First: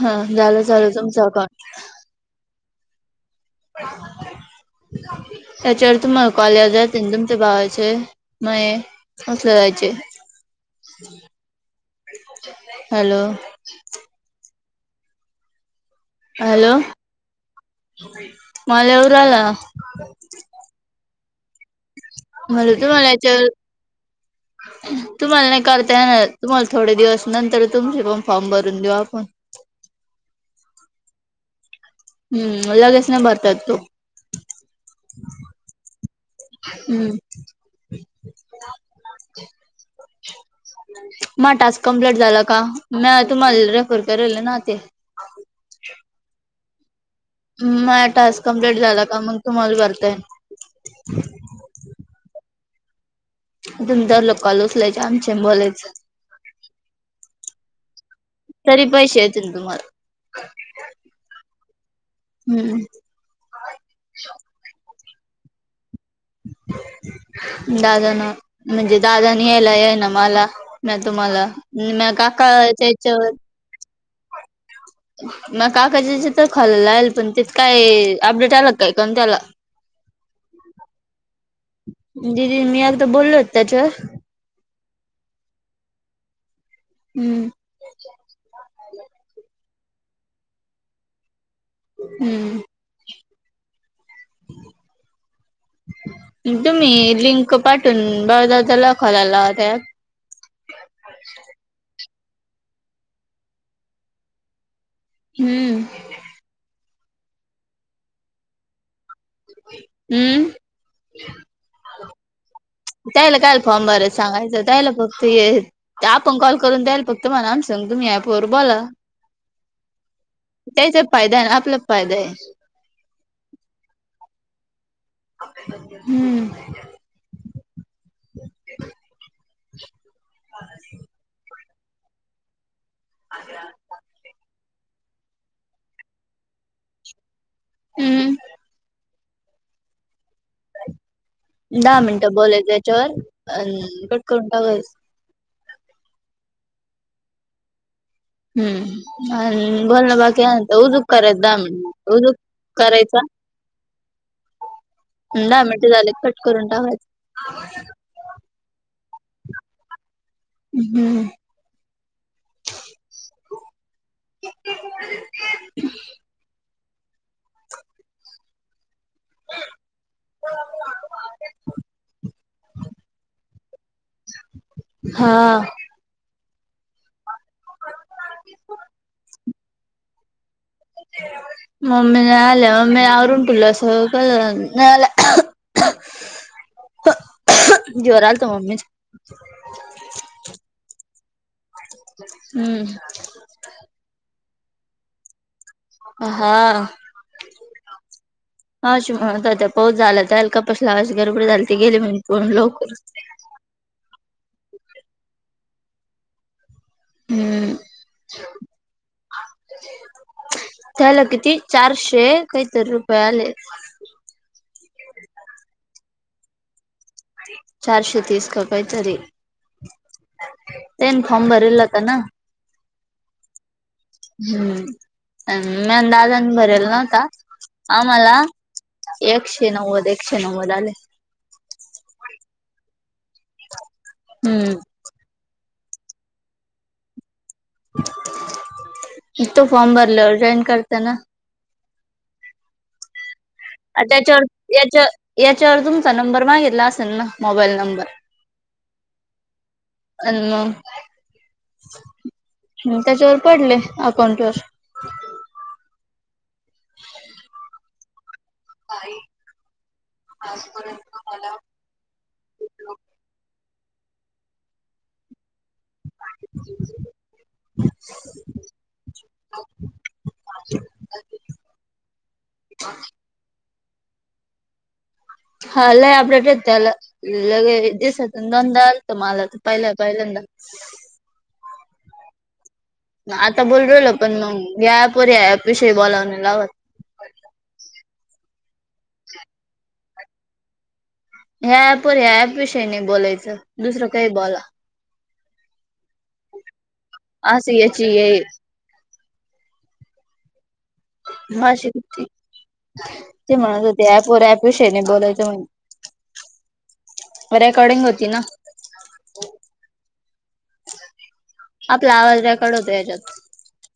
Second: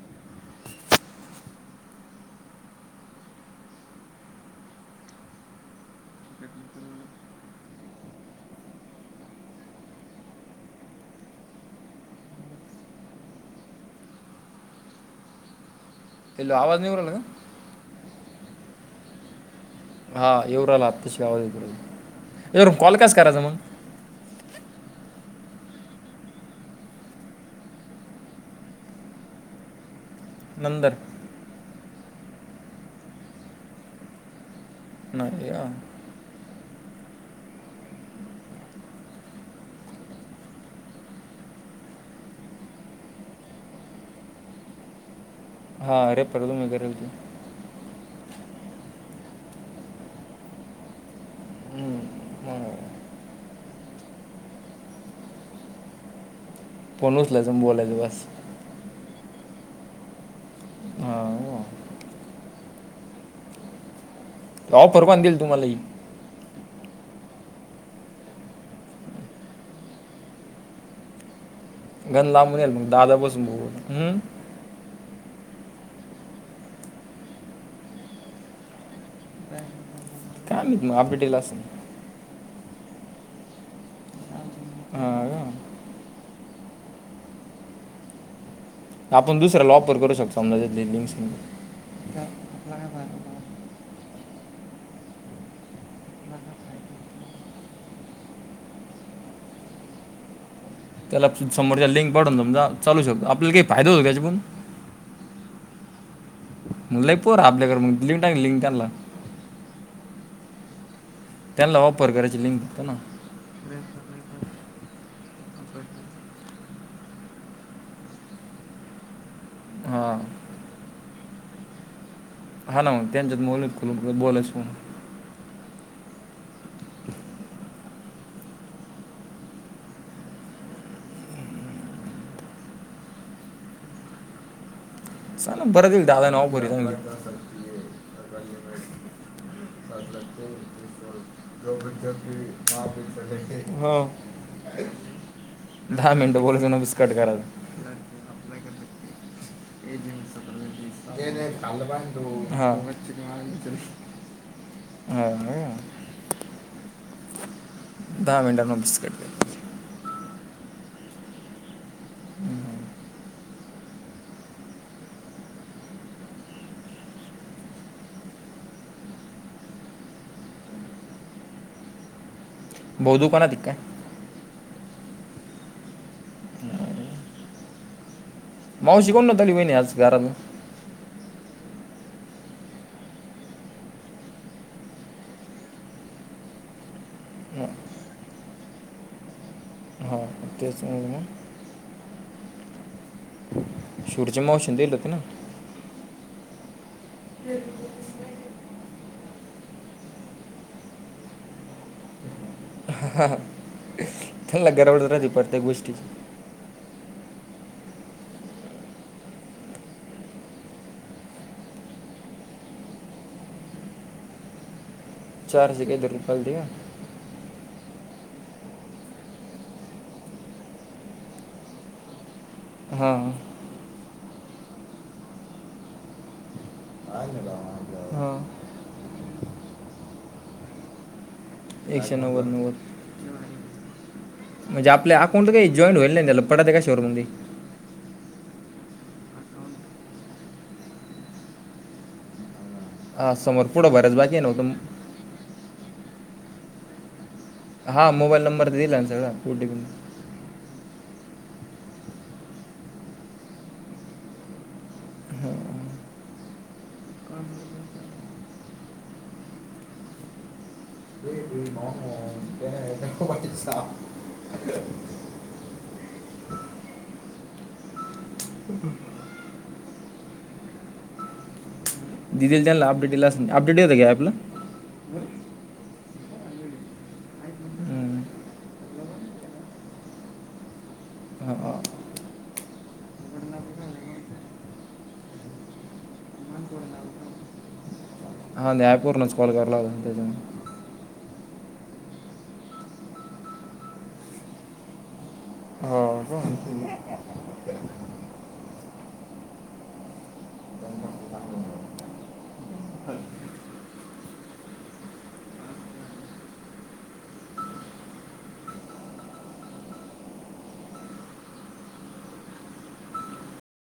हा झाला चालु तुमच का [unintelligible] त्याच्यावर तुम्हाला कॉल येत जातील तुमच्या भावाचे माये. असं जायचे हॅलो. [inaudible] हॅलो आवाज नाही येऊ राहिला का मला येऊ राहिला आ हा येऊ राहिला आताशी आवाज, मला त्यांवरून कॉल तुम्हाला कस करायचा याच्यावर मंग? [inaudible] तुम्हाला नाही करता येणार, तुम्हाला थोडे दिवस नंतर तुमचे पण फॉर्म भरून देऊ आपण. नंद हूं लगेच नाही भरता येत तो. नाहे आ. हूं [unintelligible] मा टास्क कंम्प्लेट झाला का म्या तुम्हाला रेफर करेल ना ते. हा रेफर तुमी करेलकी. माह्यां टास्क कम्पलेट झाला का मग तुम्हाला भरता येईन. हूं मं. तुम्ही तवर लोक कॉल उचलायचे आमचे बोलायचं. फोन उचलायचं आन बोलायचं बास. तरी पैसे येतील तुम्हाला. हा! हूं! त ऑफर कोणी दिली तुम्हालाही. [inaudible] दादान म्हणजे दादानी ह्यांला ह्यां न माला म्या तुम्हाला. नि म्या काका च्या याच्या वर. हूं! म काकाच्या याच्यात त खोलला लगलं पण तेत काय अपडेट आला काय कण त्याला. काय लीत मग अपडेट येईल अस दिदी न मी एगदा बोल्लो होत त्याच्यावर. हा का. हूं! आपण दुसऱ्याला ऑफर करू शकतो ना त्याच्या तली [unintelligible] हूं! तुम्ही लिंक पाठून [unintelligible] त्यां लॉक खोलाल लावत्यात. त्याला समोरच्या लिंक पाढून समजा चालू शकतो आपल्याला काही फायदा होतो त्याच्या पासून. हम्म. लई पोर आपल्याकडे मग लिंक टाग लिंक त्यानला. हम्म. त्यानला वापर कराची लिंक त्यांना. त्याला काय फॉर्म भरायच सांगायचं त्याला फक्त हे. ते आपण कॉल करून द्याल फक्त मलाम संग तुम्ही ऍपवर बोला. हा, त्याचा फायदा आपला फायदा हाय. हा ना म त्यांच्यात मोल खोलू बोलायस कोण. हम्म. तानाजी. आज्या. [inaudible] सांला परत एक दादा नाव बरच मि म्ह [inaudible] हम. पातला [unintelligible] जो दहा मिनिटं बोलायचं याच्यावर अ विद्यती [inaudible] ह. कट करून टाकायच. दहा मिनिट बोलयच नमस्काकट करायचा. हम्म आणी बोलण बाकी आलत उदक. अरे रे खाम सांग तू. हा. दहा हां मिनटं झाले कट करून टाकायच. दहा मिनटां मधीच कट केल. ''हं'' हं ह. [inaudible] [inaudible] भौतूपणा की काय. हा, ह [inaudible] मावशी कावून नाही आली वहिनी आज. घराण. मम्मी ना आल्यावर मी आवरून तुला सगळं करण नाही आल्या. ह [inaudible] जोराल तो मम्मीच. हो तेच म्हणलं मग. हंम. शूरच्या मावशेन देल होते ना. हा, हा आशू दादा पाऊस झाला त्या बसला लेट गडबड झाली तर गेले मी पण लवकरच. त्याला गडबड राहते प्रत्येक गोष्टी. हम्म. त्याला किती चारशे काहीतरी रुपये आले. चारशे कायतरी रुपये आलते का. चारशे तीस का कायतरी तेन फॉम भरीला होता ना. हा हा, हम्म मी अंदाजनी भरल ना आता आम्हाला हां एकशे नव्वद, एकशे नव्वद आले. एकशे नव्वद नव्वद हम्म म्हणजे आपल्या अकाऊंट ला काही जॉईनट ला होईल त्याला पडत त्या कशावरती ते इ तो फॉर्म भरल जॉईन करतना. ह समज त्याच्यावर याच्या याच्यावर तुमचा नंबर मागितला असेल ना मोबाईल नंबर हा मोबाईल नंबर तर दिला ना आणि ओटीपी अ त्याच्यावर पडले अकाउंट वर. [unintelligible] का आजपर्यंत [unintelligible] [unintelligible] ह [unintelligible] ह दिेल जाल अपडेटला अपडेट येतं काय ॲपला. हा लय अपडेट येत्याल मले बी लगे दिस दोनदा आलंत. मला तर पहिल्या पहिल्यांद हा आता बोल रल पण मग या अप वर या विषयी बोलावणे लावत हा या ॲप वरुनच कॉल कराला लागलं. ह्या ऍपवर ह्या ऍप विषयी नाही बोलायचं दुसरं काही बोला. हा हा असं याची हे हा पाचशे किती? ते म्हणत होते ऍप वर ऍप विषयी नाय बोलायच. रेकॉर्डिंग होती ना‌. आपला आवाज्याकडतो याच्यात